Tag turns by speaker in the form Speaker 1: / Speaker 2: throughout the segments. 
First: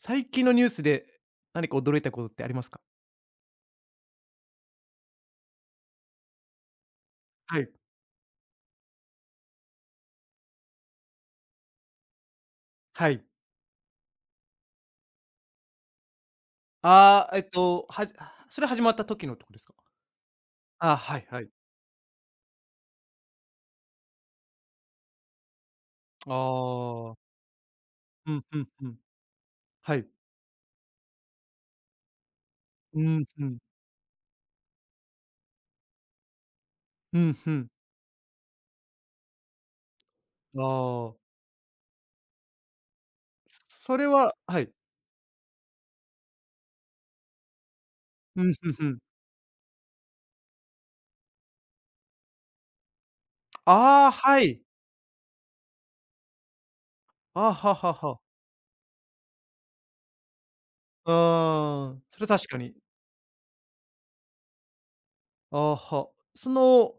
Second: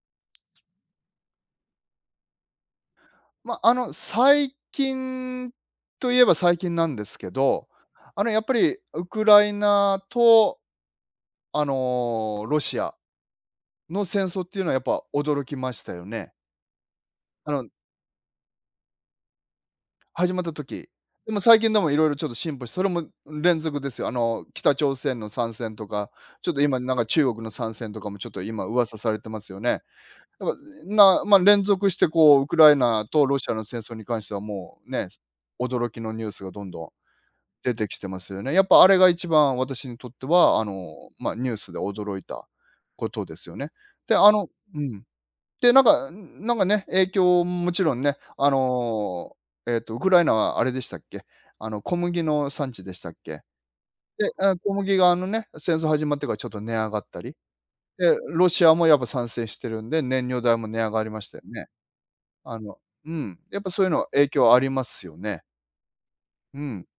Speaker 1: 最近のニュースで、何か驚いたことってありますか？
Speaker 2: まあ、最近といえば最近なんですけ
Speaker 1: は
Speaker 2: ど、
Speaker 1: い、
Speaker 2: やっぱりウクライナと、ロシア
Speaker 1: はい。
Speaker 2: の戦争っていうのはやっぱ驚きましたよね。
Speaker 1: ああ、えっ
Speaker 2: あの、
Speaker 1: と、はじあ、それ始まった時のとこですか？
Speaker 2: 始まった時。
Speaker 1: ああ、はい
Speaker 2: でも
Speaker 1: はい。
Speaker 2: 最近でもいろいろちょっと進歩してそれも連続ですよ。北朝鮮の参戦とか、
Speaker 1: あ
Speaker 2: ちょっと今なんか
Speaker 1: あ。
Speaker 2: 中国の参戦とかもちょっ
Speaker 1: う
Speaker 2: と
Speaker 1: んう
Speaker 2: 今
Speaker 1: んう
Speaker 2: 噂
Speaker 1: ん。
Speaker 2: されてますよね。やっ
Speaker 1: はい。
Speaker 2: ぱなまあ、連続してこうウクライ
Speaker 1: う
Speaker 2: ナ
Speaker 1: ん
Speaker 2: とロ
Speaker 1: う
Speaker 2: シア
Speaker 1: ん。
Speaker 2: の戦争に関してはもうね、驚きのニュースがどんどん
Speaker 1: うんうん。
Speaker 2: 出てきてますよね。やっぱあれが一番私にとっては、
Speaker 1: ああ、
Speaker 2: まあ、ニュースで驚いたことですよね。
Speaker 1: それ
Speaker 2: で、
Speaker 1: ははい。
Speaker 2: うん。で、なんかね、影響もちろんね、
Speaker 1: うん、うんうん。
Speaker 2: ウクライナはあれでしたっけ、小麦の産地でしたっけ。
Speaker 1: ああ、
Speaker 2: で、
Speaker 1: は
Speaker 2: あ
Speaker 1: い。
Speaker 2: 小麦があのね、戦争始まってからちょっと値上がったり、
Speaker 1: ああ、はは
Speaker 2: で、
Speaker 1: は
Speaker 2: ロシアもやっぱ参戦してるんで、燃料代も値上がりましたよね。
Speaker 1: ああ、それ確
Speaker 2: あ
Speaker 1: かに。
Speaker 2: のうん、やっぱそういうのは影響ありますよね。
Speaker 1: ああは。そ
Speaker 2: うん。
Speaker 1: の、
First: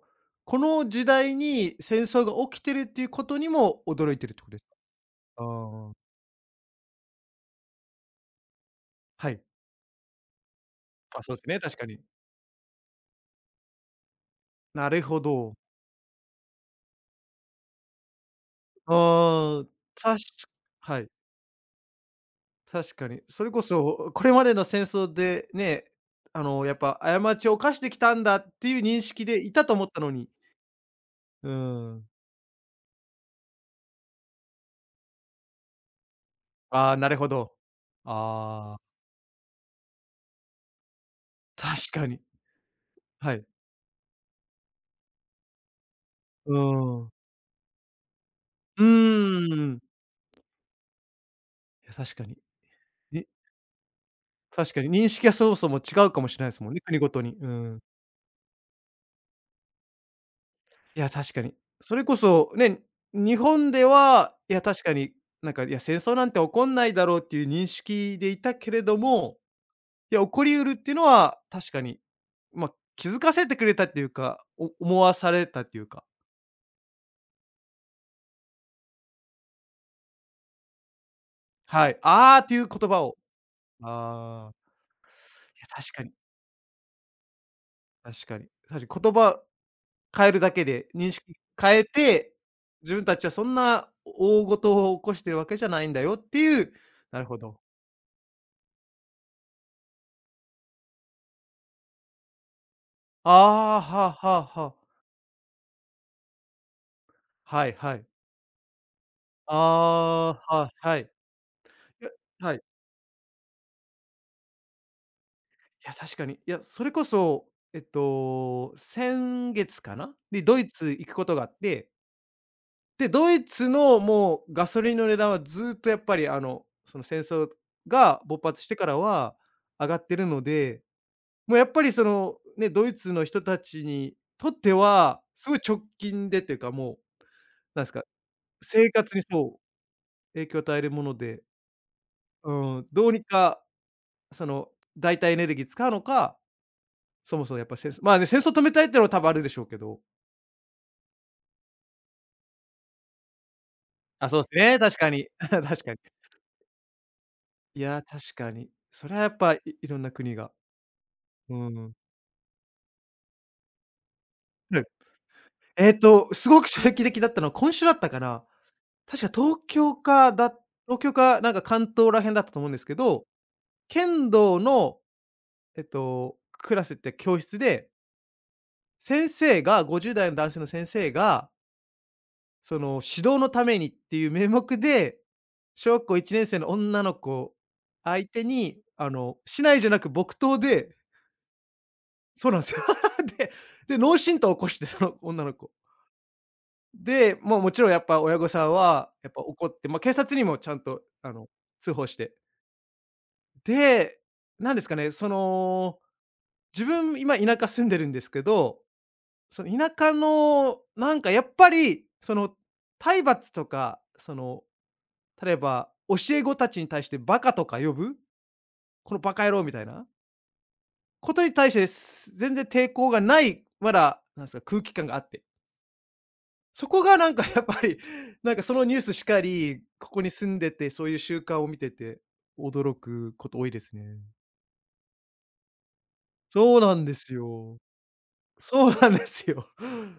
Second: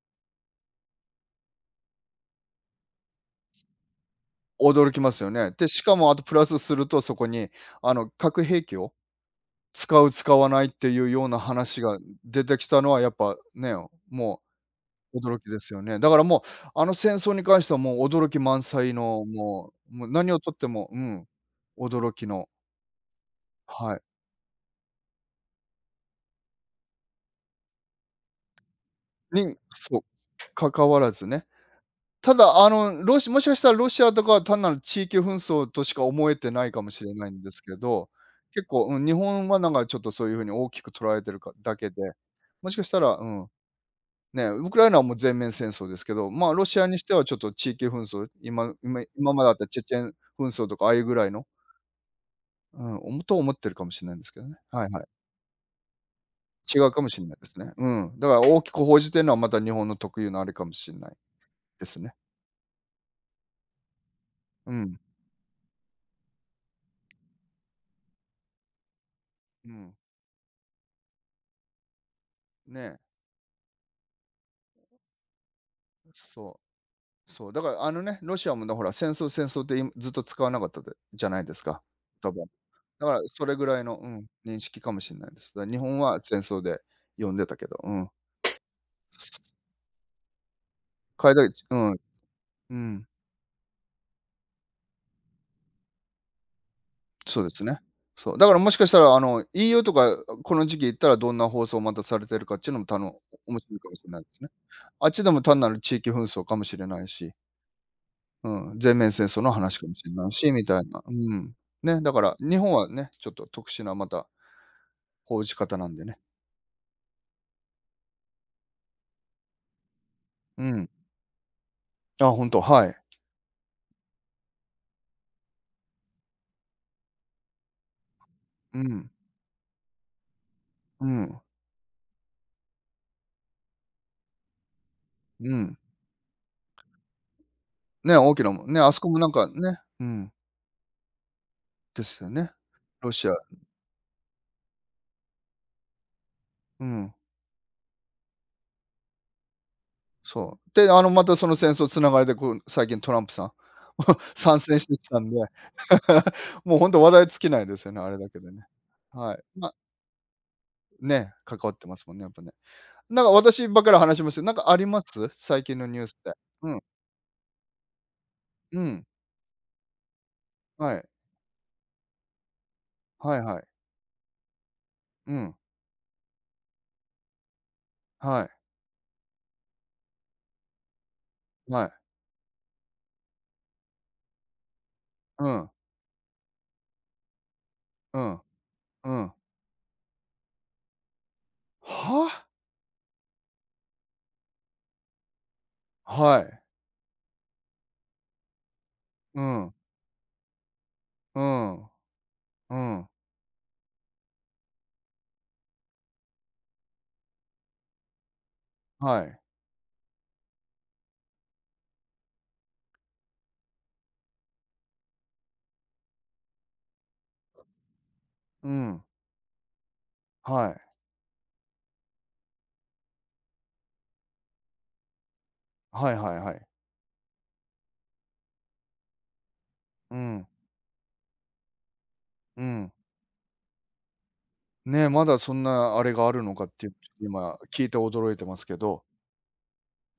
Speaker 1: この時代に戦争が起きてるっていうことにも驚いてるってことです
Speaker 2: 驚きますよ
Speaker 1: か？
Speaker 2: ね。で、し
Speaker 1: は。あ
Speaker 2: か
Speaker 1: あ。
Speaker 2: もあとプラスすると、そこにあの核兵器を
Speaker 1: はい。
Speaker 2: 使う使わないっていう
Speaker 1: あ、
Speaker 2: よう
Speaker 1: そう
Speaker 2: な
Speaker 1: ですね、確
Speaker 2: 話
Speaker 1: か
Speaker 2: が
Speaker 1: に。
Speaker 2: 出てきたのはやっぱね、も
Speaker 1: なる
Speaker 2: う
Speaker 1: ほ
Speaker 2: 驚き
Speaker 1: ど。
Speaker 2: ですよね。だからもう、あの戦争に関してはもう驚き満載の、
Speaker 1: ああ、
Speaker 2: もうもう
Speaker 1: 確
Speaker 2: 何をとっても、う
Speaker 1: はい、
Speaker 2: ん、驚きの、
Speaker 1: 確かに。それこ
Speaker 2: はい、
Speaker 1: そ、これまでの戦争でね、やっぱ過ちを犯してきたんだっていう認識でい
Speaker 2: に、
Speaker 1: たと思っ
Speaker 2: そう、
Speaker 1: たのに。
Speaker 2: 関わらずね
Speaker 1: うーん。
Speaker 2: ただ、もしかしたらロシアとかは単なる地域紛争としか思えてないかも
Speaker 1: ああ、
Speaker 2: し
Speaker 1: な
Speaker 2: れ
Speaker 1: るほ
Speaker 2: ないんで
Speaker 1: ど。
Speaker 2: すけど、結
Speaker 1: ああ、
Speaker 2: 構、うん、日本はなんかちょっとそういう風に大きく捉えてるかだけ
Speaker 1: 確
Speaker 2: で、
Speaker 1: かに。
Speaker 2: もしかしたら、う
Speaker 1: は
Speaker 2: ん、
Speaker 1: い。
Speaker 2: ね、ウクライナはもう全面戦争ですけど、まあ、
Speaker 1: う
Speaker 2: ロシア
Speaker 1: ー
Speaker 2: にし
Speaker 1: ん。
Speaker 2: てはちょっと地域紛争、今
Speaker 1: う
Speaker 2: 今今まであっ
Speaker 1: ー
Speaker 2: たチ
Speaker 1: ん。
Speaker 2: ェチェン紛争とかああいうぐらいの、
Speaker 1: いや、確かに。
Speaker 2: うん、
Speaker 1: に
Speaker 2: と思ってるかもしれないんですけどね。
Speaker 1: 確か
Speaker 2: は
Speaker 1: に
Speaker 2: いはい。
Speaker 1: 認識がそもそも違うかもしれないですもん
Speaker 2: 違
Speaker 1: ね、
Speaker 2: う
Speaker 1: 国
Speaker 2: かも
Speaker 1: ご
Speaker 2: し
Speaker 1: と
Speaker 2: れな
Speaker 1: に。
Speaker 2: い
Speaker 1: うー
Speaker 2: ですね。
Speaker 1: ん。
Speaker 2: うん。だから大きく報じてるのはまた日本の特有のあれかもしれ
Speaker 1: い
Speaker 2: な
Speaker 1: や、
Speaker 2: い
Speaker 1: 確かに。
Speaker 2: で
Speaker 1: そ
Speaker 2: す
Speaker 1: れ
Speaker 2: ね。
Speaker 1: こそね、日本では、いや、
Speaker 2: う
Speaker 1: 確か
Speaker 2: ん、
Speaker 1: に、いや、戦争なんて起こんないだろうっていう認識でいたけれども、
Speaker 2: うん。
Speaker 1: いや、起こりうるっていうのは確かに、ま、
Speaker 2: ね、
Speaker 1: 気づかせてくれたっていうか、思わされたっていうか、
Speaker 2: そう。そう、だからあのね、ロシアもね、ほら、戦争戦争って今ずっと使わなかったでじゃないですか、
Speaker 1: はい、
Speaker 2: 多
Speaker 1: ああっ
Speaker 2: 分。
Speaker 1: ていう言葉
Speaker 2: だか
Speaker 1: を、
Speaker 2: らそれぐらいの、うん、
Speaker 1: ああ、
Speaker 2: 認識かもしれないです。
Speaker 1: い
Speaker 2: だか
Speaker 1: や、
Speaker 2: ら日
Speaker 1: 確
Speaker 2: 本
Speaker 1: かに
Speaker 2: は戦争で呼んでたけど、うん。
Speaker 1: 確かに。確かに言葉変えるだけで、認
Speaker 2: 変
Speaker 1: 識
Speaker 2: えたいう
Speaker 1: 変え
Speaker 2: ん、
Speaker 1: て、
Speaker 2: う
Speaker 1: 自分
Speaker 2: ん、
Speaker 1: たちはそんな大事を起こしてるわけじゃないんだよっていうなるほ
Speaker 2: そうで
Speaker 1: ど。
Speaker 2: すね。そう、だからもしかしたらあの EU とかこの時期行ったらどんな放送をまたされてるかっていうのもたの
Speaker 1: あ
Speaker 2: 面白い
Speaker 1: あ、
Speaker 2: かもし
Speaker 1: は
Speaker 2: れ
Speaker 1: あ
Speaker 2: ないで
Speaker 1: は
Speaker 2: す
Speaker 1: あ
Speaker 2: ね。
Speaker 1: はあ。
Speaker 2: あっちでも単なる地域紛争かもしれないし、
Speaker 1: はいはい。
Speaker 2: うん、全面戦争の話かもしれない
Speaker 1: あ
Speaker 2: し
Speaker 1: あ、
Speaker 2: み
Speaker 1: はい
Speaker 2: たい
Speaker 1: は
Speaker 2: な、
Speaker 1: い。い
Speaker 2: うん。ね、
Speaker 1: や、
Speaker 2: だから
Speaker 1: は
Speaker 2: 日
Speaker 1: い。
Speaker 2: 本はね、ちょっと特殊なまた報じ方な
Speaker 1: いや、
Speaker 2: んで
Speaker 1: 確
Speaker 2: ね。
Speaker 1: かに。いや、それこそ、先月かな？にド
Speaker 2: う
Speaker 1: イ
Speaker 2: ん。
Speaker 1: ツ行くことがあって、
Speaker 2: あ、本当、はい。
Speaker 1: で、ドイツのもうガソリンの値段はずっとやっぱり、その戦争が勃発して
Speaker 2: う
Speaker 1: から
Speaker 2: ん、
Speaker 1: は上がってるので、
Speaker 2: うん、
Speaker 1: もうやっぱりその、ね、ドイツの人たちにとっては、す
Speaker 2: う
Speaker 1: ごい
Speaker 2: ん。
Speaker 1: 直近でっていうか、もう、なんですか、
Speaker 2: ね、大きなもんね、
Speaker 1: 生
Speaker 2: あそこ
Speaker 1: 活
Speaker 2: も
Speaker 1: に
Speaker 2: なんか
Speaker 1: そう、
Speaker 2: ね、うん、
Speaker 1: 影響を与えるもので、
Speaker 2: ですよね。
Speaker 1: うん、ど
Speaker 2: ロ
Speaker 1: うに
Speaker 2: シア、
Speaker 1: かその、代替エネルギー使うのか、
Speaker 2: うん、
Speaker 1: そもそもやっぱ戦争まあね、戦争止めたいってのは多分あるでしょうけど。
Speaker 2: そう。で、またその戦争つながりで、こう、最近トランプさん、
Speaker 1: あ、そう
Speaker 2: 参
Speaker 1: です
Speaker 2: 戦
Speaker 1: ね、
Speaker 2: して
Speaker 1: 確
Speaker 2: き
Speaker 1: か
Speaker 2: た
Speaker 1: に。
Speaker 2: んで、
Speaker 1: 確かに。
Speaker 2: もうほんと話題尽きないで
Speaker 1: い
Speaker 2: すよね、
Speaker 1: や、
Speaker 2: あれだ
Speaker 1: 確
Speaker 2: けで
Speaker 1: か
Speaker 2: ね。
Speaker 1: に。それはや
Speaker 2: は
Speaker 1: っ
Speaker 2: い。
Speaker 1: ぱ、
Speaker 2: ま、
Speaker 1: いろんな国が。
Speaker 2: ね、
Speaker 1: う
Speaker 2: 関わって
Speaker 1: ん。
Speaker 2: ますもんね、やっぱね。なんか私ばっかり話しますけど、なんかあ
Speaker 1: はい。
Speaker 2: ります？最近のニュースで。
Speaker 1: すごく
Speaker 2: うん、
Speaker 1: 衝撃的だったのは、今週だったかな。
Speaker 2: うん、
Speaker 1: 確か東京かだ
Speaker 2: は
Speaker 1: 東
Speaker 2: い、
Speaker 1: 京かなんか関東ら辺だったと思うんですけど、
Speaker 2: はいはい。
Speaker 1: 剣道の、
Speaker 2: うん、
Speaker 1: クラスって教室で、
Speaker 2: はい、
Speaker 1: 先生が50代の男性の先生が
Speaker 2: はい。
Speaker 1: その、指導のためにっていう名目で、
Speaker 2: うん、
Speaker 1: 小学校1年生の女の子
Speaker 2: う
Speaker 1: 相
Speaker 2: ん、
Speaker 1: 手に、あ
Speaker 2: うん。
Speaker 1: の、竹刀じゃなく木刀で
Speaker 2: は？
Speaker 1: そうなんすよ。で、で、脳震盪起こして、その女の子。
Speaker 2: はい。
Speaker 1: で、もうもちろんやっぱ親御さんは、やっ
Speaker 2: う
Speaker 1: ぱ怒
Speaker 2: ん、
Speaker 1: って、ま、警察にもちゃんと、あ
Speaker 2: う
Speaker 1: の、
Speaker 2: ん、
Speaker 1: 通報して。
Speaker 2: うん、
Speaker 1: で、なんですかね、その、自分今田舎住んでるんですけど、
Speaker 2: はい。
Speaker 1: その田舎の、なんかやっぱり、その、体罰とか、その例えば、教え子たちに対してバカとか呼ぶ
Speaker 2: うん、
Speaker 1: このバカ野郎みたいな
Speaker 2: はい。
Speaker 1: ことに対して全然抵抗がない、まだ、なんですか、空気感があって。
Speaker 2: はいはいはい。
Speaker 1: そこがなんか やっぱり、なんかそのニュースしかり、こ
Speaker 2: う
Speaker 1: こに
Speaker 2: ん、
Speaker 1: 住んでて、そういう習慣を見てて、
Speaker 2: うん。
Speaker 1: 驚くこと多いですね。
Speaker 2: ね、まだそんなあれがあるのかっ
Speaker 1: そう
Speaker 2: て
Speaker 1: なんです
Speaker 2: 今
Speaker 1: よ。
Speaker 2: 聞いて驚いてますけ
Speaker 1: そう
Speaker 2: ど、
Speaker 1: なんですよ。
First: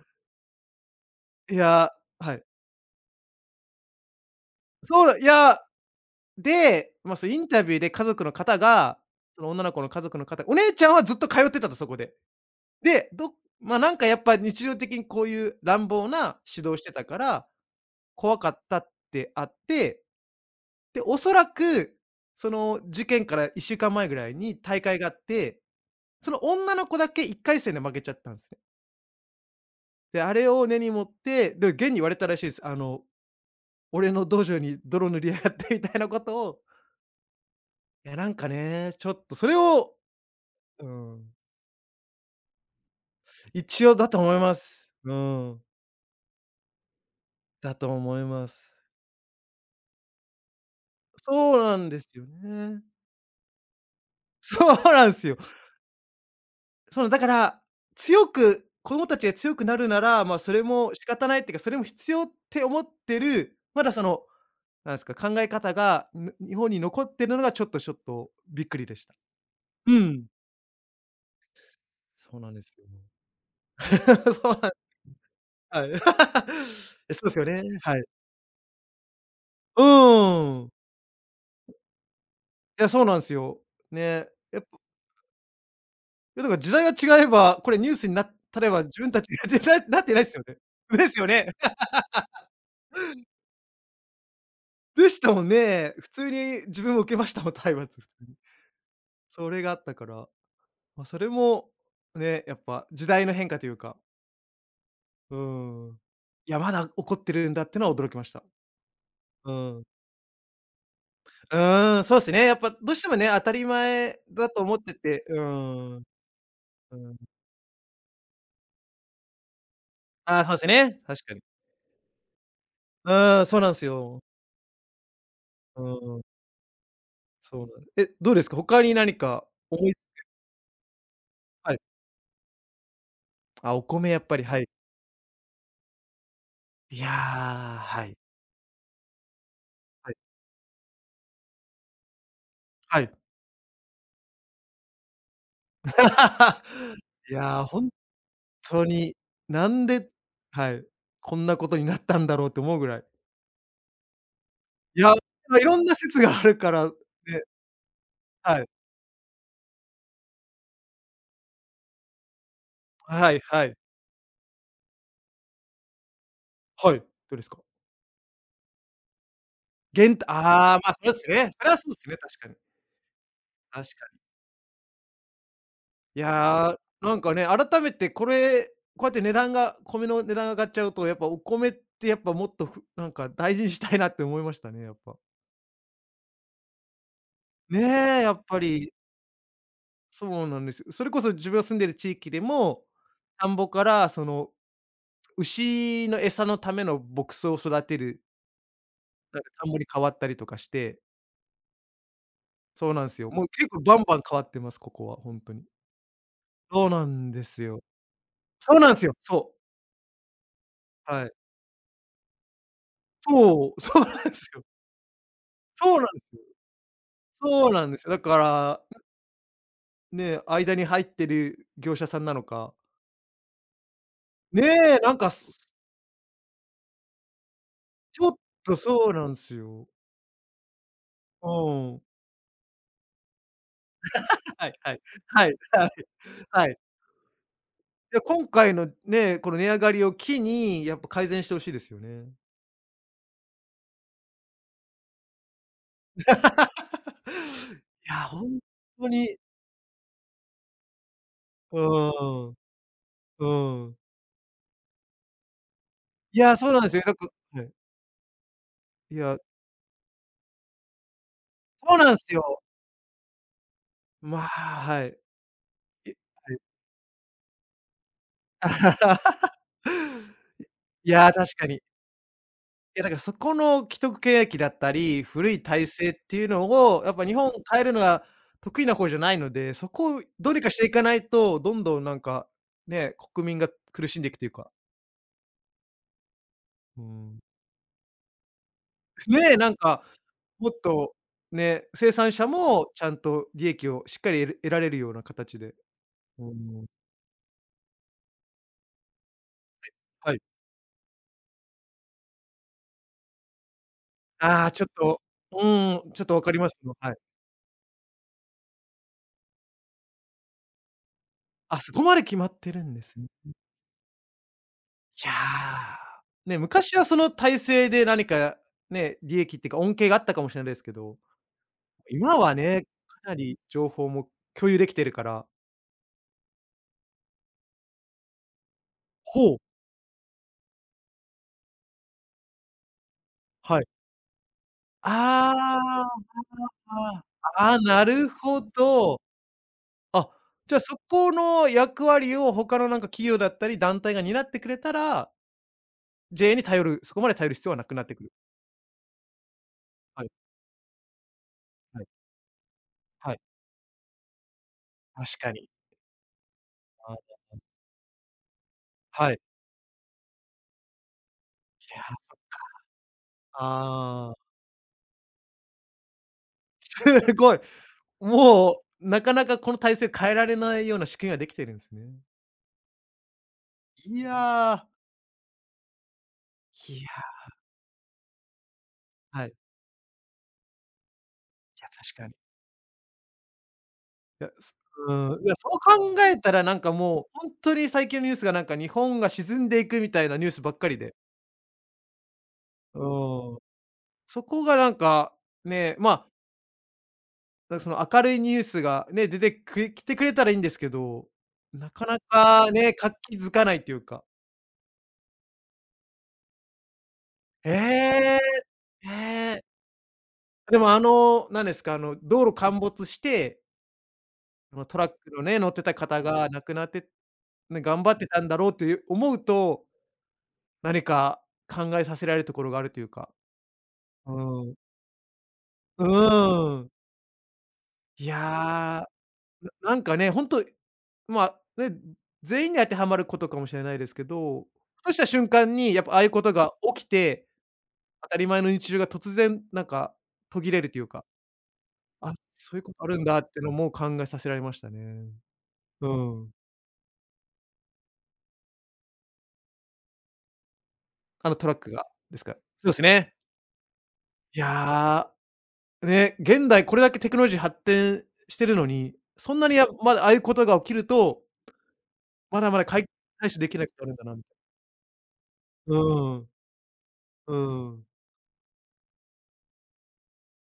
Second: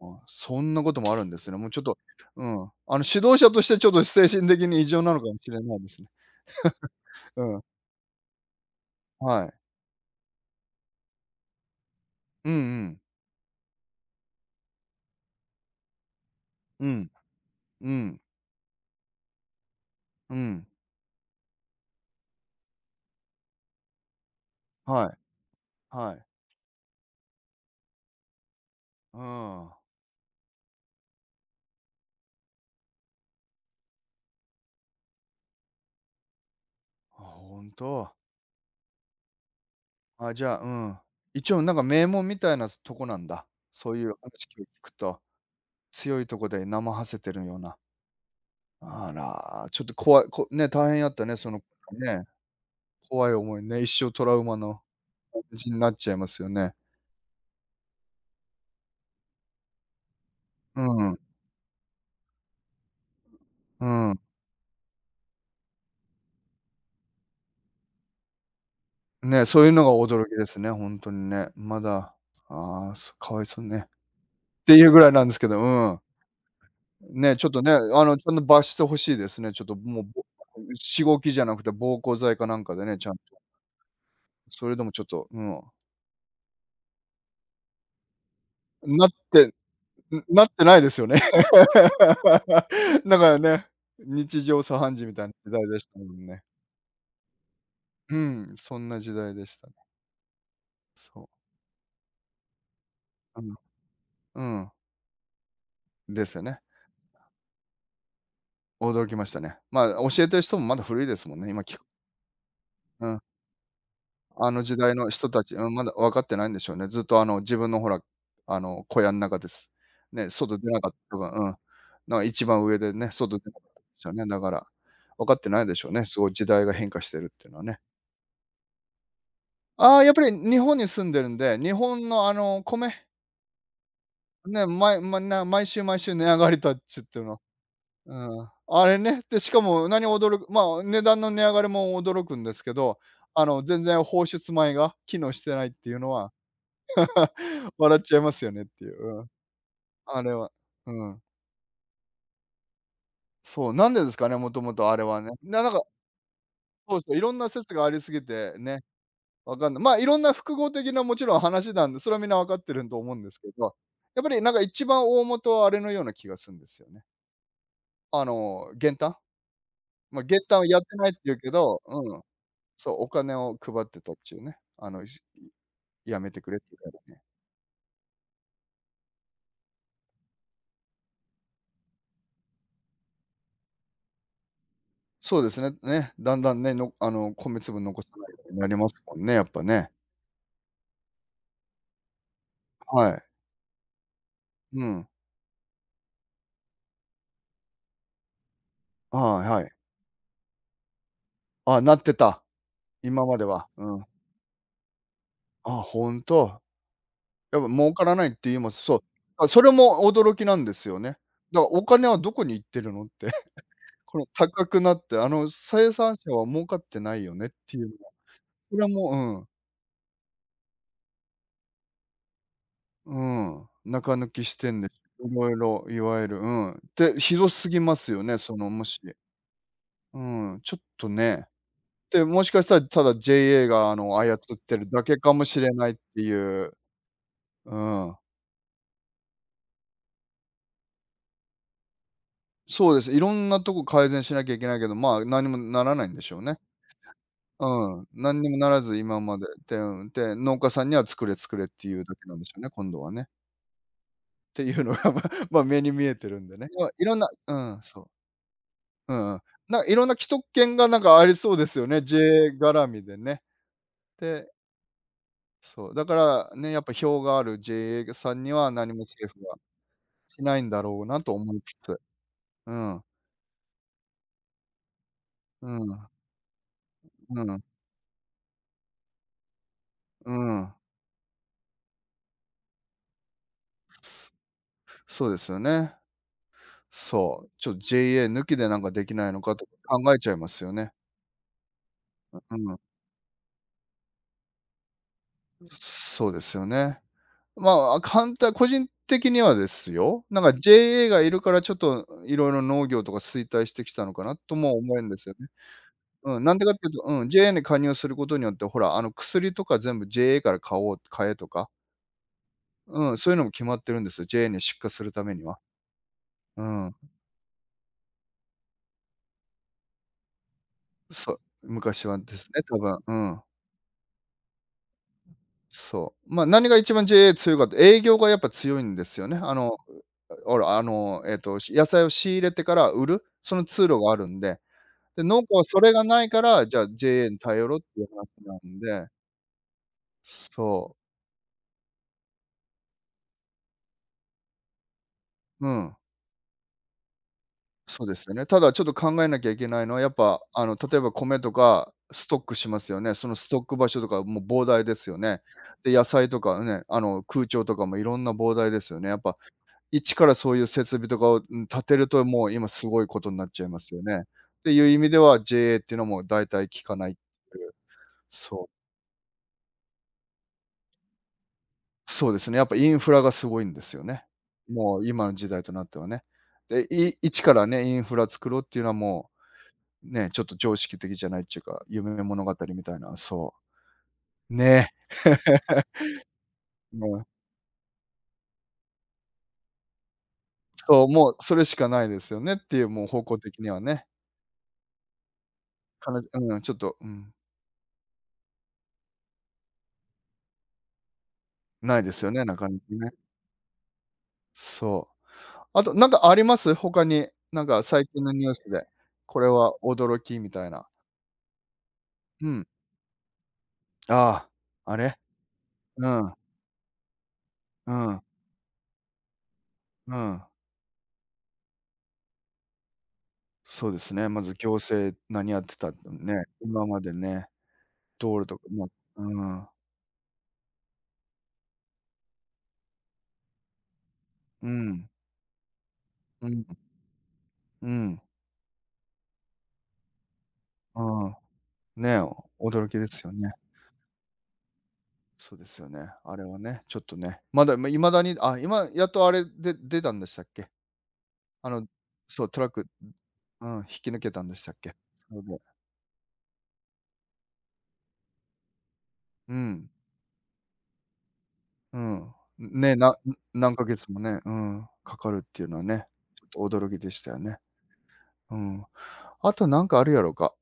Speaker 2: あ、そんなこともあるんですね。
Speaker 1: い
Speaker 2: もうちょっ
Speaker 1: や、
Speaker 2: と、
Speaker 1: はい。
Speaker 2: うん、指導者としてちょっと精神的に異常
Speaker 1: そう
Speaker 2: な
Speaker 1: な、
Speaker 2: の
Speaker 1: い
Speaker 2: かもし
Speaker 1: や、
Speaker 2: れないですね。
Speaker 1: で、まあ、そのイ
Speaker 2: う
Speaker 1: ン
Speaker 2: ん、
Speaker 1: タビューで家族の方が、そ
Speaker 2: は
Speaker 1: の
Speaker 2: い。
Speaker 1: 女の子の家族の方お姉ちゃんはずっと通ってたと、そこで。
Speaker 2: うんうん、
Speaker 1: で、まあ、なんかやっぱ日常的にこういう乱暴な指導し
Speaker 2: う
Speaker 1: てた
Speaker 2: ん、
Speaker 1: から、
Speaker 2: うん、
Speaker 1: 怖かったってあって、
Speaker 2: うん、
Speaker 1: で、おそらく、その事件から1週間前ぐらいに大会があ
Speaker 2: はい、
Speaker 1: って、
Speaker 2: はい。
Speaker 1: その女の子だけ1回戦で負けちゃったんすね。
Speaker 2: うん。あ、
Speaker 1: で、あれを根に持って、で、現に言われたらしいです。あの、俺の道場に泥塗りやがってみたいなことを、
Speaker 2: ほん
Speaker 1: い
Speaker 2: と？
Speaker 1: やなんかね、ちょっとそれを
Speaker 2: あ、じゃあ、う
Speaker 1: う
Speaker 2: ん。
Speaker 1: ん、
Speaker 2: 一応なんか名門みたいなとこなんだ。
Speaker 1: 一
Speaker 2: そ
Speaker 1: 応
Speaker 2: ういう
Speaker 1: だと思い
Speaker 2: 話
Speaker 1: ま
Speaker 2: を聞く
Speaker 1: す。う
Speaker 2: と、
Speaker 1: ん、
Speaker 2: 強いとこで生馳せてるよう
Speaker 1: だ
Speaker 2: な。
Speaker 1: と思います。
Speaker 2: あら、ちょっと怖い、こね、大変やったね、そ
Speaker 1: そ
Speaker 2: の
Speaker 1: うなんです
Speaker 2: ね、
Speaker 1: よね。
Speaker 2: 怖い思いね、一生トラ ウマ
Speaker 1: そ
Speaker 2: の
Speaker 1: うなんすよ。
Speaker 2: 感じになっちゃいますよね。
Speaker 1: そのだから、強く子供たちが強くなるなら、まあ、それ
Speaker 2: う
Speaker 1: も仕
Speaker 2: ん、
Speaker 1: 方ないっていうか、それも必要って思ってる、ま
Speaker 2: う
Speaker 1: だそ
Speaker 2: ん。
Speaker 1: の、なんすか、考え方が、日本に残ってるのがちょっとちょっとびっくりでした。
Speaker 2: ね、そういうのが
Speaker 1: うん。
Speaker 2: 驚きですね、ほんとにね。まだ、
Speaker 1: そうなんですよ。
Speaker 2: ああ、そかわいそうね。っ
Speaker 1: そうなん
Speaker 2: ていうぐらいなんですけど、う
Speaker 1: はい。
Speaker 2: ん。
Speaker 1: え、そうで
Speaker 2: ね、
Speaker 1: す
Speaker 2: ち
Speaker 1: よ
Speaker 2: ょっと
Speaker 1: ね、
Speaker 2: ね、
Speaker 1: はい。
Speaker 2: ちゃんと罰してほしいですね。ちょっと
Speaker 1: う
Speaker 2: もう、ぼ
Speaker 1: ーん。
Speaker 2: しごきじゃなくて暴行罪かなんか
Speaker 1: い
Speaker 2: で
Speaker 1: や、
Speaker 2: ね、
Speaker 1: そう
Speaker 2: ちゃん
Speaker 1: なんすよ。ね、やっ
Speaker 2: それ
Speaker 1: ぱ、
Speaker 2: でもちょっと、うん。
Speaker 1: いやだから時代が違えば、これニュースになったれば、自
Speaker 2: なっ
Speaker 1: 分たち
Speaker 2: て、
Speaker 1: が、
Speaker 2: ん、
Speaker 1: じななってないすよ
Speaker 2: なっ
Speaker 1: ね。
Speaker 2: てないですよ
Speaker 1: で
Speaker 2: ね。
Speaker 1: すよね。
Speaker 2: だからね、日常茶飯事
Speaker 1: で
Speaker 2: み
Speaker 1: し
Speaker 2: たい
Speaker 1: た
Speaker 2: な
Speaker 1: もん
Speaker 2: 時代でし
Speaker 1: ね。
Speaker 2: た
Speaker 1: 普
Speaker 2: もん
Speaker 1: 通
Speaker 2: ね。
Speaker 1: に自分も受けましたもん、体罰普通
Speaker 2: う
Speaker 1: に。
Speaker 2: ん、そんな時代で
Speaker 1: そ
Speaker 2: し
Speaker 1: れ
Speaker 2: た
Speaker 1: が
Speaker 2: ね。
Speaker 1: あったから、ま、そ
Speaker 2: そう。
Speaker 1: れもね、やっぱ時代の
Speaker 2: う
Speaker 1: 変
Speaker 2: ん、
Speaker 1: 化というか、
Speaker 2: う
Speaker 1: うーん。
Speaker 2: ん、ですよ
Speaker 1: いや、
Speaker 2: ね。
Speaker 1: まだ怒ってるんだってのは驚きました。
Speaker 2: 驚きました
Speaker 1: う
Speaker 2: ね。ま
Speaker 1: ん。
Speaker 2: あ、教えてる人もまだ古いですもんね、
Speaker 1: う
Speaker 2: 今聞く
Speaker 1: ーん、そうですね。やっぱどうし
Speaker 2: う
Speaker 1: ても
Speaker 2: ん。
Speaker 1: ね、当たり前
Speaker 2: あ
Speaker 1: だ
Speaker 2: の
Speaker 1: と思
Speaker 2: 時
Speaker 1: っ
Speaker 2: 代
Speaker 1: て
Speaker 2: の
Speaker 1: て、
Speaker 2: 人
Speaker 1: うー
Speaker 2: たち、うん、まだ
Speaker 1: ん、
Speaker 2: 分か
Speaker 1: う
Speaker 2: ってないんでしょうね。ずっ
Speaker 1: ん。
Speaker 2: とあの自分のほら、あの小屋ん中です。ね、
Speaker 1: ああ、そう
Speaker 2: 外
Speaker 1: です
Speaker 2: 出なかっ
Speaker 1: ね、
Speaker 2: た
Speaker 1: 確
Speaker 2: 分、
Speaker 1: かに。
Speaker 2: うん。なんか一番上でね、
Speaker 1: う
Speaker 2: 外
Speaker 1: ー
Speaker 2: 出
Speaker 1: ん、
Speaker 2: なか
Speaker 1: そうな
Speaker 2: っ
Speaker 1: ん
Speaker 2: たで
Speaker 1: す
Speaker 2: すよ
Speaker 1: よ。
Speaker 2: ね。だから、分かってないで
Speaker 1: う
Speaker 2: しょうね。
Speaker 1: ー
Speaker 2: す
Speaker 1: ん、
Speaker 2: ごい時代が変化してるっていうのは
Speaker 1: そう
Speaker 2: ね。
Speaker 1: なんえ、どうですか？他に何か思い
Speaker 2: ああ、やっぱり日本に住んでるんで、日
Speaker 1: はい。
Speaker 2: 本のあの米、
Speaker 1: あ、お米やっぱり、は
Speaker 2: ね、
Speaker 1: い。
Speaker 2: 毎ま、な毎週毎週値上がりたっち
Speaker 1: い
Speaker 2: ゅっ
Speaker 1: や、
Speaker 2: ていうの
Speaker 1: は
Speaker 2: う
Speaker 1: い。
Speaker 2: ん。あれね、で、しかも何
Speaker 1: はい。
Speaker 2: 驚くまあ、値段の値上がりも驚くんですけど、
Speaker 1: はい。
Speaker 2: あの全然放出米が機能してないっていうのは
Speaker 1: いや、ほん
Speaker 2: 笑っちゃいますよねって
Speaker 1: と
Speaker 2: い
Speaker 1: に、
Speaker 2: う、うん、
Speaker 1: なんで
Speaker 2: あれは。
Speaker 1: はい、
Speaker 2: うん。
Speaker 1: こんなことになったんだろうって思うぐらい。
Speaker 2: そう、なんでですかね、もともとあ
Speaker 1: い
Speaker 2: れ
Speaker 1: や、
Speaker 2: はね。
Speaker 1: ま、い
Speaker 2: なん
Speaker 1: ろ
Speaker 2: か、
Speaker 1: んな説があるから、ね、
Speaker 2: そうそう、いろんな説がありすぎて
Speaker 1: はい。
Speaker 2: ね、わかんない。まあ、いろんな複合的なもちろん話なんで、それはみんなわかってると思うんで
Speaker 1: は
Speaker 2: す
Speaker 1: い
Speaker 2: け
Speaker 1: は
Speaker 2: ど、
Speaker 1: い。
Speaker 2: やっぱりなんか一番大元はあれのような気がするんですよ
Speaker 1: は
Speaker 2: ね。
Speaker 1: い、どれすか？
Speaker 2: 減反？まあ、減反は
Speaker 1: ああ、
Speaker 2: やっ
Speaker 1: ま、
Speaker 2: て
Speaker 1: そう
Speaker 2: ない
Speaker 1: で
Speaker 2: って
Speaker 1: す
Speaker 2: 言う
Speaker 1: ね。
Speaker 2: け
Speaker 1: それは
Speaker 2: ど、
Speaker 1: そうっす
Speaker 2: う
Speaker 1: ね、
Speaker 2: ん、
Speaker 1: 確かに。
Speaker 2: そう、お金を配
Speaker 1: 確
Speaker 2: って
Speaker 1: か
Speaker 2: たっ
Speaker 1: に。
Speaker 2: ちゅうね。や
Speaker 1: い
Speaker 2: めてくれって
Speaker 1: や、
Speaker 2: 言うから
Speaker 1: な
Speaker 2: ね。
Speaker 1: んかね、改めてこれ、こうやって値段が米の値段上がっちゃうと、やっぱお米ってやっぱもっとなんか大事にしたいなって思いましたね、やっぱ。
Speaker 2: そうですね、ね、だんだんね、のあの、米粒
Speaker 1: ね、
Speaker 2: 残さな
Speaker 1: や
Speaker 2: い
Speaker 1: っ
Speaker 2: ように
Speaker 1: ぱ
Speaker 2: なりま
Speaker 1: り。
Speaker 2: すもんね、やっぱね。
Speaker 1: そうなんですよ。それこそ自分が住んでる地域でも、
Speaker 2: はい。
Speaker 1: 田んぼからその
Speaker 2: うん。
Speaker 1: 牛の餌のための牧草を育てる、
Speaker 2: ああ、
Speaker 1: なんか
Speaker 2: は
Speaker 1: 田
Speaker 2: い。
Speaker 1: んぼに変わったりとかして、
Speaker 2: あ、なってた。
Speaker 1: そうなんす
Speaker 2: 今
Speaker 1: よ。
Speaker 2: ま
Speaker 1: も
Speaker 2: で
Speaker 1: う
Speaker 2: は。
Speaker 1: 結構
Speaker 2: う
Speaker 1: バン
Speaker 2: ん。
Speaker 1: バン変わってます、ここはほんとに。
Speaker 2: あ、ほんと。
Speaker 1: そうなんで
Speaker 2: やっ
Speaker 1: す
Speaker 2: ぱ
Speaker 1: よ。
Speaker 2: 儲からないって言いま
Speaker 1: そう
Speaker 2: す。
Speaker 1: なん
Speaker 2: そう。
Speaker 1: すよ、そ
Speaker 2: あ、
Speaker 1: う。
Speaker 2: それも驚きなんですよね。だか
Speaker 1: はい。
Speaker 2: らお金はどこに行ってるのって。
Speaker 1: そう、そう
Speaker 2: こ
Speaker 1: なん
Speaker 2: の
Speaker 1: ですよ。
Speaker 2: 高くなって、あの生
Speaker 1: そうなん
Speaker 2: 産
Speaker 1: で
Speaker 2: 者
Speaker 1: すよ。
Speaker 2: は儲かってないよねっ
Speaker 1: そう
Speaker 2: てい
Speaker 1: な
Speaker 2: う
Speaker 1: ん
Speaker 2: の
Speaker 1: です
Speaker 2: は、
Speaker 1: よ。だか
Speaker 2: それは
Speaker 1: ら、
Speaker 2: も
Speaker 1: ね、間に入ってる業者さんなのか、
Speaker 2: う、うん、うん、中抜きしてんで、い
Speaker 1: ね、なんか、
Speaker 2: ろいろいわゆる、うん。で、ひどすぎます
Speaker 1: ち
Speaker 2: よ
Speaker 1: ょっ
Speaker 2: ね、その
Speaker 1: と
Speaker 2: もし。
Speaker 1: そうなんすよ。
Speaker 2: うん、ちょっとね。
Speaker 1: うん。
Speaker 2: で、もしかしたらただ JA があの操っ
Speaker 1: はい
Speaker 2: てる
Speaker 1: はい。
Speaker 2: だけかも
Speaker 1: はい
Speaker 2: しれ
Speaker 1: は
Speaker 2: な
Speaker 1: い
Speaker 2: いってい
Speaker 1: は
Speaker 2: う、
Speaker 1: い。
Speaker 2: うん。
Speaker 1: いや、今回のね、この値上がりを機に、やっぱ改善して欲しいですよね。
Speaker 2: そうです。いろんなとこ改善しなきゃいけないけど、まあ、何もならないんでしょうね。
Speaker 1: い
Speaker 2: うん。
Speaker 1: や、
Speaker 2: 何
Speaker 1: ほ
Speaker 2: にも
Speaker 1: ん
Speaker 2: ならず
Speaker 1: と
Speaker 2: 今ま
Speaker 1: に、
Speaker 2: で、で、うん、で、農家さんには作れ作れっ
Speaker 1: う
Speaker 2: ていうだけなんでし
Speaker 1: ー
Speaker 2: ょ
Speaker 1: ん、
Speaker 2: うね、今度はね。
Speaker 1: うん。
Speaker 2: っていうのが、まあ ま、目に見えて
Speaker 1: い
Speaker 2: るんで
Speaker 1: や、
Speaker 2: ね。
Speaker 1: そうなんで
Speaker 2: ま、
Speaker 1: すよ。
Speaker 2: い
Speaker 1: なん
Speaker 2: ろん
Speaker 1: か
Speaker 2: なう
Speaker 1: はい。
Speaker 2: ん、そう。う
Speaker 1: い
Speaker 2: んう
Speaker 1: や、
Speaker 2: ん。いろんな既得権がなんかありそうですよ
Speaker 1: そう
Speaker 2: ね、
Speaker 1: なんす
Speaker 2: JA
Speaker 1: よ。
Speaker 2: 絡みでね。
Speaker 1: ま
Speaker 2: で、
Speaker 1: あ、はい。
Speaker 2: そう、だ
Speaker 1: え、
Speaker 2: か
Speaker 1: は
Speaker 2: ら
Speaker 1: い。
Speaker 2: ね、やっぱ票がある JA さんには何も政府 はしないんだろう
Speaker 1: い
Speaker 2: な
Speaker 1: や、
Speaker 2: と思
Speaker 1: 確
Speaker 2: い
Speaker 1: か
Speaker 2: つ
Speaker 1: に。
Speaker 2: つ。う
Speaker 1: いや、
Speaker 2: ん、
Speaker 1: だからそこの既得権益だったり、古い
Speaker 2: う
Speaker 1: 体
Speaker 2: ん、
Speaker 1: 制っていうのを、やっぱ日
Speaker 2: う
Speaker 1: 本
Speaker 2: ん、
Speaker 1: 変えるのが得意な方じゃないので、そこを
Speaker 2: う
Speaker 1: どうにか
Speaker 2: ん。
Speaker 1: していかないと、どんどんなんか、ね、国民が苦しんでいくというか。
Speaker 2: そうですよね。
Speaker 1: うーん。
Speaker 2: そう、ちょ JA 抜きでなんかできないの
Speaker 1: ね
Speaker 2: か
Speaker 1: え、
Speaker 2: と
Speaker 1: な
Speaker 2: か
Speaker 1: んか、
Speaker 2: 考えちゃいます
Speaker 1: も
Speaker 2: よ
Speaker 1: っ
Speaker 2: ね。
Speaker 1: と、ね、生産
Speaker 2: う
Speaker 1: 者
Speaker 2: ん。
Speaker 1: もちゃんと利益をしっかり得る得られるような形で。
Speaker 2: そうで
Speaker 1: うー
Speaker 2: すよ
Speaker 1: ん、
Speaker 2: ね。まあ、簡単個人的にはですよ、
Speaker 1: はい。
Speaker 2: なんか JA がいるからちょっといろいろ農業とか衰退してきたのかなと
Speaker 1: ああ、
Speaker 2: も
Speaker 1: ちょっ
Speaker 2: 思えんで
Speaker 1: と、
Speaker 2: すよね。
Speaker 1: うーん、ちょっと
Speaker 2: う
Speaker 1: 分
Speaker 2: ん、
Speaker 1: か
Speaker 2: なん
Speaker 1: り
Speaker 2: で
Speaker 1: ま
Speaker 2: かっ
Speaker 1: す。
Speaker 2: ていうと、
Speaker 1: はい。
Speaker 2: うん、JA に加入することによって、ほら、薬とか全部 JA から買えとか、
Speaker 1: あ、そこまで決まってるんで
Speaker 2: う
Speaker 1: す
Speaker 2: ん、
Speaker 1: ね。
Speaker 2: そういうのも決まってるんですよ、JA に出荷するた
Speaker 1: い
Speaker 2: めには。
Speaker 1: や、ね、
Speaker 2: うん、
Speaker 1: 昔はその体制で何かね、利益っていうか恩恵があったかもしれないですけど、
Speaker 2: そう、昔はで
Speaker 1: 今
Speaker 2: す
Speaker 1: は
Speaker 2: ね、多
Speaker 1: ね、
Speaker 2: 分、う
Speaker 1: かな
Speaker 2: ん。
Speaker 1: り情報も共有できてるから。
Speaker 2: そう。まあ、何が一番 JA 強いかって、営業がやっぱ強いんですよね。
Speaker 1: ほう、
Speaker 2: ほら、し野菜を仕入れてから売る、その
Speaker 1: は
Speaker 2: 通
Speaker 1: い。
Speaker 2: 路があるんで。
Speaker 1: あ
Speaker 2: で、農家はそれがないから、じゃあ
Speaker 1: あ、
Speaker 2: JA に頼
Speaker 1: あ
Speaker 2: ろ
Speaker 1: あ、
Speaker 2: うってい
Speaker 1: な
Speaker 2: う
Speaker 1: る
Speaker 2: 話な
Speaker 1: ほ
Speaker 2: んで。
Speaker 1: ど。あ、じゃあ
Speaker 2: そう。
Speaker 1: そこの役割を他のなんか企業だったり、団体が担ってくれたら、
Speaker 2: うん、
Speaker 1: J に頼る、そこまで頼る必要はなくな
Speaker 2: そう
Speaker 1: っ
Speaker 2: で
Speaker 1: てく
Speaker 2: す
Speaker 1: る。
Speaker 2: よね。ただちょっと考えなきゃいけないのは、やっ
Speaker 1: はい、
Speaker 2: ぱ、例えば米とか
Speaker 1: はい、
Speaker 2: ストックしますよね。そ
Speaker 1: は
Speaker 2: の
Speaker 1: い、
Speaker 2: ストック場所とかもう膨大ですよ
Speaker 1: 確
Speaker 2: ね。
Speaker 1: かに。
Speaker 2: で、野菜とかね、
Speaker 1: あ、
Speaker 2: 空調とかもいろんな膨大ですよね。やっ
Speaker 1: はい。
Speaker 2: ぱ
Speaker 1: い
Speaker 2: 一からそういう設備とかを、うん、立て
Speaker 1: や、
Speaker 2: ると、もう
Speaker 1: そ
Speaker 2: 今すごいことになっちゃいますよね。
Speaker 1: ああ、
Speaker 2: っていう意味では JA っていうのも大体効かないっ
Speaker 1: すご
Speaker 2: て
Speaker 1: い。
Speaker 2: いう。そう。
Speaker 1: もう、なかなかこの体制変えられないような仕組みができてるんですね。
Speaker 2: そうですね。やっぱインフラがすごいんですよ
Speaker 1: い
Speaker 2: ね。
Speaker 1: や、
Speaker 2: もう今の時代となってはね。で、
Speaker 1: いや、
Speaker 2: 一からね、インフラ作ろうっていうのはも
Speaker 1: はい。
Speaker 2: う、ね、ちょっと常識的じゃないっていう
Speaker 1: い
Speaker 2: か、
Speaker 1: や、確
Speaker 2: 夢
Speaker 1: かに。
Speaker 2: 物語みたいな、そ
Speaker 1: いや、
Speaker 2: う。
Speaker 1: す
Speaker 2: ね。
Speaker 1: うーん、いや、そう考えたらなんか
Speaker 2: う
Speaker 1: も
Speaker 2: ん。
Speaker 1: う、ほんとに最近のニュースがなんか日本が沈んでいくみたいなニュースばっかり
Speaker 2: そう、
Speaker 1: で。
Speaker 2: もうそれしかないですよねっていう、
Speaker 1: う
Speaker 2: もう方向
Speaker 1: ー
Speaker 2: 的
Speaker 1: ん。
Speaker 2: にはね。
Speaker 1: そこがなんか、ね、ま
Speaker 2: かな
Speaker 1: あ、
Speaker 2: うん、ちょっと、うん、
Speaker 1: なんかその明るいニュースがね、出てくれきてくれたらいいんですけど、な
Speaker 2: ない
Speaker 1: か
Speaker 2: で
Speaker 1: な
Speaker 2: すよね、なか
Speaker 1: か
Speaker 2: なか
Speaker 1: ね、活
Speaker 2: ね。
Speaker 1: 気づかないっていうか。
Speaker 2: そう。あと、なんかあります？他に、なん
Speaker 1: へ
Speaker 2: か最近の
Speaker 1: え、
Speaker 2: ニュースで、
Speaker 1: へ
Speaker 2: これ
Speaker 1: え。
Speaker 2: は驚きみたい
Speaker 1: で
Speaker 2: な。
Speaker 1: もあの、なんですか、あの道
Speaker 2: う
Speaker 1: 路
Speaker 2: ん。
Speaker 1: 陥没して、
Speaker 2: あ
Speaker 1: あの
Speaker 2: あ、あ
Speaker 1: トラッ
Speaker 2: れ、
Speaker 1: クのね、乗ってた
Speaker 2: う
Speaker 1: 方
Speaker 2: ん、
Speaker 1: が亡くなって、ね、
Speaker 2: う
Speaker 1: 頑張っ
Speaker 2: ん、
Speaker 1: てたんだろうっていう思うと、
Speaker 2: うん。
Speaker 1: 何か考えさせられるところがあるというか。
Speaker 2: そうですね。まず
Speaker 1: う
Speaker 2: 行
Speaker 1: ん。
Speaker 2: 政、何やってたっ
Speaker 1: う
Speaker 2: てね、
Speaker 1: ー
Speaker 2: 今
Speaker 1: ん。
Speaker 2: までね、
Speaker 1: いや、
Speaker 2: 道路とかもうん、
Speaker 1: んかね、ほんと、まあ、ね、全員に当てはまることかもしれないですけど、
Speaker 2: う
Speaker 1: ふ
Speaker 2: ん、
Speaker 1: とした瞬間にやっぱああいうこ
Speaker 2: う
Speaker 1: と
Speaker 2: ん、
Speaker 1: が起きて、
Speaker 2: うん、
Speaker 1: 当たり前の日常が突然なんか途切れるというか、
Speaker 2: うん。ね、
Speaker 1: あ、そういう
Speaker 2: 驚
Speaker 1: こ
Speaker 2: き
Speaker 1: と
Speaker 2: で
Speaker 1: ある
Speaker 2: す
Speaker 1: ん
Speaker 2: よ
Speaker 1: だっ
Speaker 2: ね。
Speaker 1: てのも考えさせられましたね。
Speaker 2: そうですよ
Speaker 1: う
Speaker 2: ね。あれ
Speaker 1: ん。
Speaker 2: はね、ちょっとね、まだ、いま、だに、あ、今やっとあれで出たんでしたっけ？
Speaker 1: あのト
Speaker 2: あ
Speaker 1: ラッ
Speaker 2: の、
Speaker 1: クがです
Speaker 2: そう、
Speaker 1: か、
Speaker 2: トラック、
Speaker 1: そうですね。
Speaker 2: うん、引き抜けたんで
Speaker 1: い
Speaker 2: したっけ？
Speaker 1: や、
Speaker 2: そうで
Speaker 1: ね、現代これだけテクノロジー発展してるのに、
Speaker 2: う
Speaker 1: そんなに
Speaker 2: ん、
Speaker 1: まだああいうことが起きると、
Speaker 2: うん。
Speaker 1: まだまだ
Speaker 2: ね、な
Speaker 1: 対処で
Speaker 2: 何
Speaker 1: き
Speaker 2: ヶ
Speaker 1: ないことあ
Speaker 2: 月
Speaker 1: るん
Speaker 2: も
Speaker 1: だな
Speaker 2: ね、
Speaker 1: みた
Speaker 2: う
Speaker 1: いな。
Speaker 2: ん、かかるっていうのはね、
Speaker 1: う
Speaker 2: ち
Speaker 1: ん、
Speaker 2: ょっと驚きでしたよ
Speaker 1: う
Speaker 2: ね。
Speaker 1: ん。
Speaker 2: うん。あとなんかあるやろか。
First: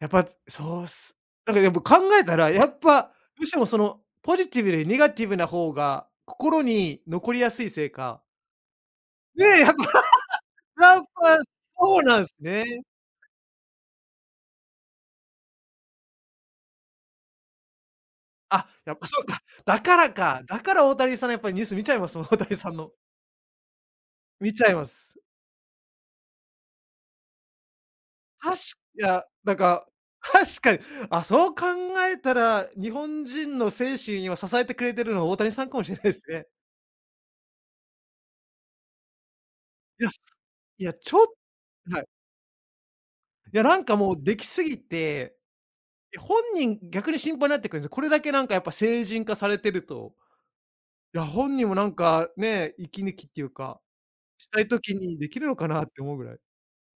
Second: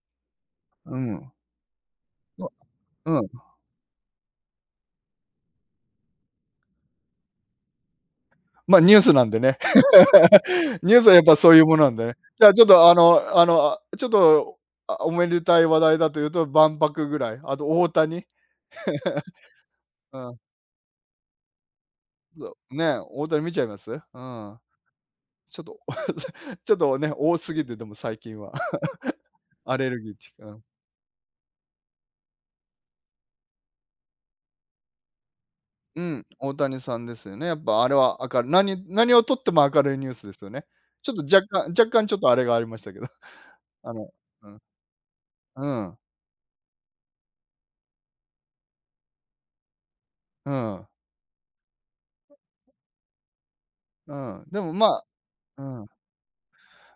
Speaker 1: やっぱ、そうっ
Speaker 2: う
Speaker 1: す。
Speaker 2: ん。
Speaker 1: なんかでも考えた
Speaker 2: ま
Speaker 1: ら、やっぱ、ど
Speaker 2: うん、
Speaker 1: うしてもその、ポジティブでネガティブな方が、心に残りやすいせいか、
Speaker 2: ま、ニュースなんで
Speaker 1: ね
Speaker 2: ね。
Speaker 1: え、やっぱ
Speaker 2: ニュ
Speaker 1: や
Speaker 2: ー
Speaker 1: っ
Speaker 2: スはやっぱ
Speaker 1: ぱ、
Speaker 2: そういうものなん
Speaker 1: そう
Speaker 2: でね。
Speaker 1: なんす
Speaker 2: じゃあちょっ
Speaker 1: ね。
Speaker 2: とちょっと、あ、おめでたい話題だというと、万博ぐらい、あと大谷。
Speaker 1: あ、やっぱそう か。だから
Speaker 2: うん、
Speaker 1: か。だから大谷さんのやっぱりニュース見ちゃいますもん、大
Speaker 2: そ
Speaker 1: 谷さ
Speaker 2: う、
Speaker 1: んの。
Speaker 2: ね、大谷見ちゃいます？うん。
Speaker 1: 見ちゃいます。
Speaker 2: ちょっと、ちょっとね、多すぎて、でも最近は。
Speaker 1: たし いや、なん
Speaker 2: ア
Speaker 1: か、
Speaker 2: レルギーっていうか、う
Speaker 1: 確
Speaker 2: ん。
Speaker 1: かに、あ、そう考えたら、日本人の精神を支えてくれてるのは大谷さんかもしれ
Speaker 2: う
Speaker 1: ないで
Speaker 2: ん、
Speaker 1: すね。
Speaker 2: 大谷さんですよね。やっぱあれは明るい何何をとっても明るい
Speaker 1: い
Speaker 2: ニュ
Speaker 1: や、
Speaker 2: ースですよね。
Speaker 1: いや、
Speaker 2: ちょっと若干若
Speaker 1: は
Speaker 2: 干
Speaker 1: い。
Speaker 2: ちょっとあれがありましたけど。
Speaker 1: いや、なん
Speaker 2: あ
Speaker 1: か
Speaker 2: の、
Speaker 1: もうでき
Speaker 2: う
Speaker 1: すぎて、
Speaker 2: ん、うん、
Speaker 1: え、本人逆に心配になってくるんですよ。これだけなんかやっぱ成人化されてると、
Speaker 2: うん、
Speaker 1: いや、本人もなんかね、息抜きっていうか、
Speaker 2: うん。
Speaker 1: し
Speaker 2: で
Speaker 1: たい
Speaker 2: も、ま
Speaker 1: 時
Speaker 2: あ、
Speaker 1: にできるの
Speaker 2: う
Speaker 1: かな
Speaker 2: ん、
Speaker 1: って思うぐらい。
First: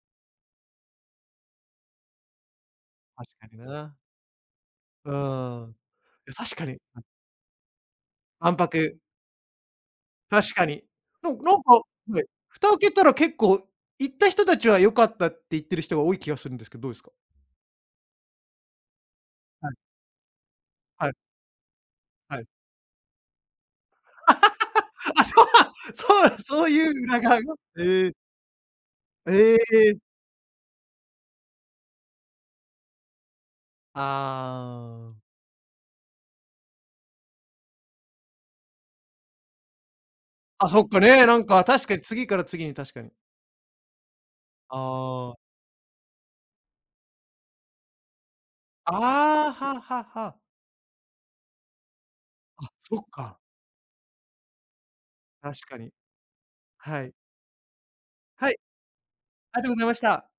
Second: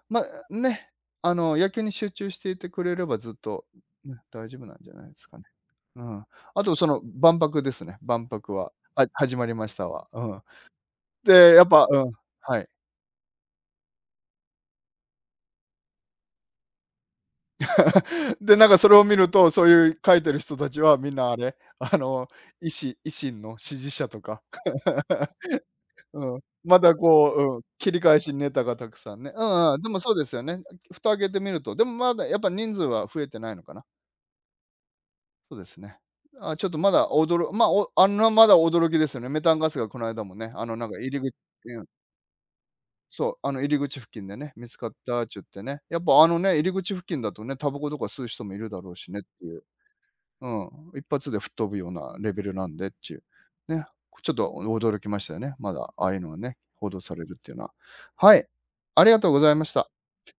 Speaker 2: ま、ね、野球に集中していてくれればず
Speaker 1: 確
Speaker 2: っ
Speaker 1: かに
Speaker 2: と、
Speaker 1: な。
Speaker 2: ね、大丈夫なんじゃない
Speaker 1: う
Speaker 2: ですかね。
Speaker 1: ーん。い
Speaker 2: うん。
Speaker 1: や、確
Speaker 2: あ
Speaker 1: か
Speaker 2: と
Speaker 1: に。
Speaker 2: その万博ですね、万
Speaker 1: う
Speaker 2: 博
Speaker 1: んぱ
Speaker 2: は。
Speaker 1: く、
Speaker 2: は始まりましたわ。うん。
Speaker 1: 確かに。な
Speaker 2: で、
Speaker 1: ん
Speaker 2: やっ
Speaker 1: か、は
Speaker 2: ぱうん、
Speaker 1: い、
Speaker 2: は
Speaker 1: 蓋
Speaker 2: い。
Speaker 1: を開けたら結構、行った人たちは良かったって言ってる人が多い気がするんですけど、どうですか？
Speaker 2: で、なんかそれを見ると、そう
Speaker 1: はい、
Speaker 2: いう書いてる人たちはみ
Speaker 1: は
Speaker 2: ん
Speaker 1: い、
Speaker 2: なあれ、
Speaker 1: はい。
Speaker 2: 維新維新の支持者とか。
Speaker 1: あ、そうなん そう
Speaker 2: う
Speaker 1: な
Speaker 2: ん。
Speaker 1: ん、そう
Speaker 2: ま
Speaker 1: いう
Speaker 2: た
Speaker 1: 裏
Speaker 2: こ
Speaker 1: 側が。
Speaker 2: う、うん、切り
Speaker 1: ええ、
Speaker 2: 返しネタがたくさんね。う
Speaker 1: え
Speaker 2: んうん、で
Speaker 1: え。
Speaker 2: もそうですよね。蓋開けてみると、でもまだやっぱ人数は増えてないのかな。
Speaker 1: ああ。
Speaker 2: そうですね。あ、ちょっとまだおどろまあ、おあんなまだ驚きですよね。メタンガスがこの間もね、あ
Speaker 1: あ、
Speaker 2: の
Speaker 1: そ
Speaker 2: な
Speaker 1: っ
Speaker 2: んか
Speaker 1: か
Speaker 2: 入り
Speaker 1: ね、
Speaker 2: 口
Speaker 1: なんか
Speaker 2: うん、
Speaker 1: 確かに次から次に確かに。
Speaker 2: そう、あの入り口付近でね、見つかったっ
Speaker 1: あ
Speaker 2: ちゅっ
Speaker 1: あ。
Speaker 2: てね。やっぱあのね、入り口付近だとね、タバコとか吸う人もいるだろう
Speaker 1: あ
Speaker 2: しねって
Speaker 1: あ、
Speaker 2: いう。
Speaker 1: はあはあはあ。
Speaker 2: うん、一発で吹っ飛ぶようなレベルな
Speaker 1: あ、
Speaker 2: んでっ
Speaker 1: そっ
Speaker 2: ちいう。
Speaker 1: か。
Speaker 2: ね、ちょっと驚きましたよね。
Speaker 1: 確
Speaker 2: ま
Speaker 1: かに。
Speaker 2: だああいうのがね、報道
Speaker 1: はい。
Speaker 2: されるっていうのは。はい、
Speaker 1: はい、
Speaker 2: ありがとうござい
Speaker 1: ありが
Speaker 2: ま
Speaker 1: と
Speaker 2: し
Speaker 1: うござい
Speaker 2: た。
Speaker 1: ました。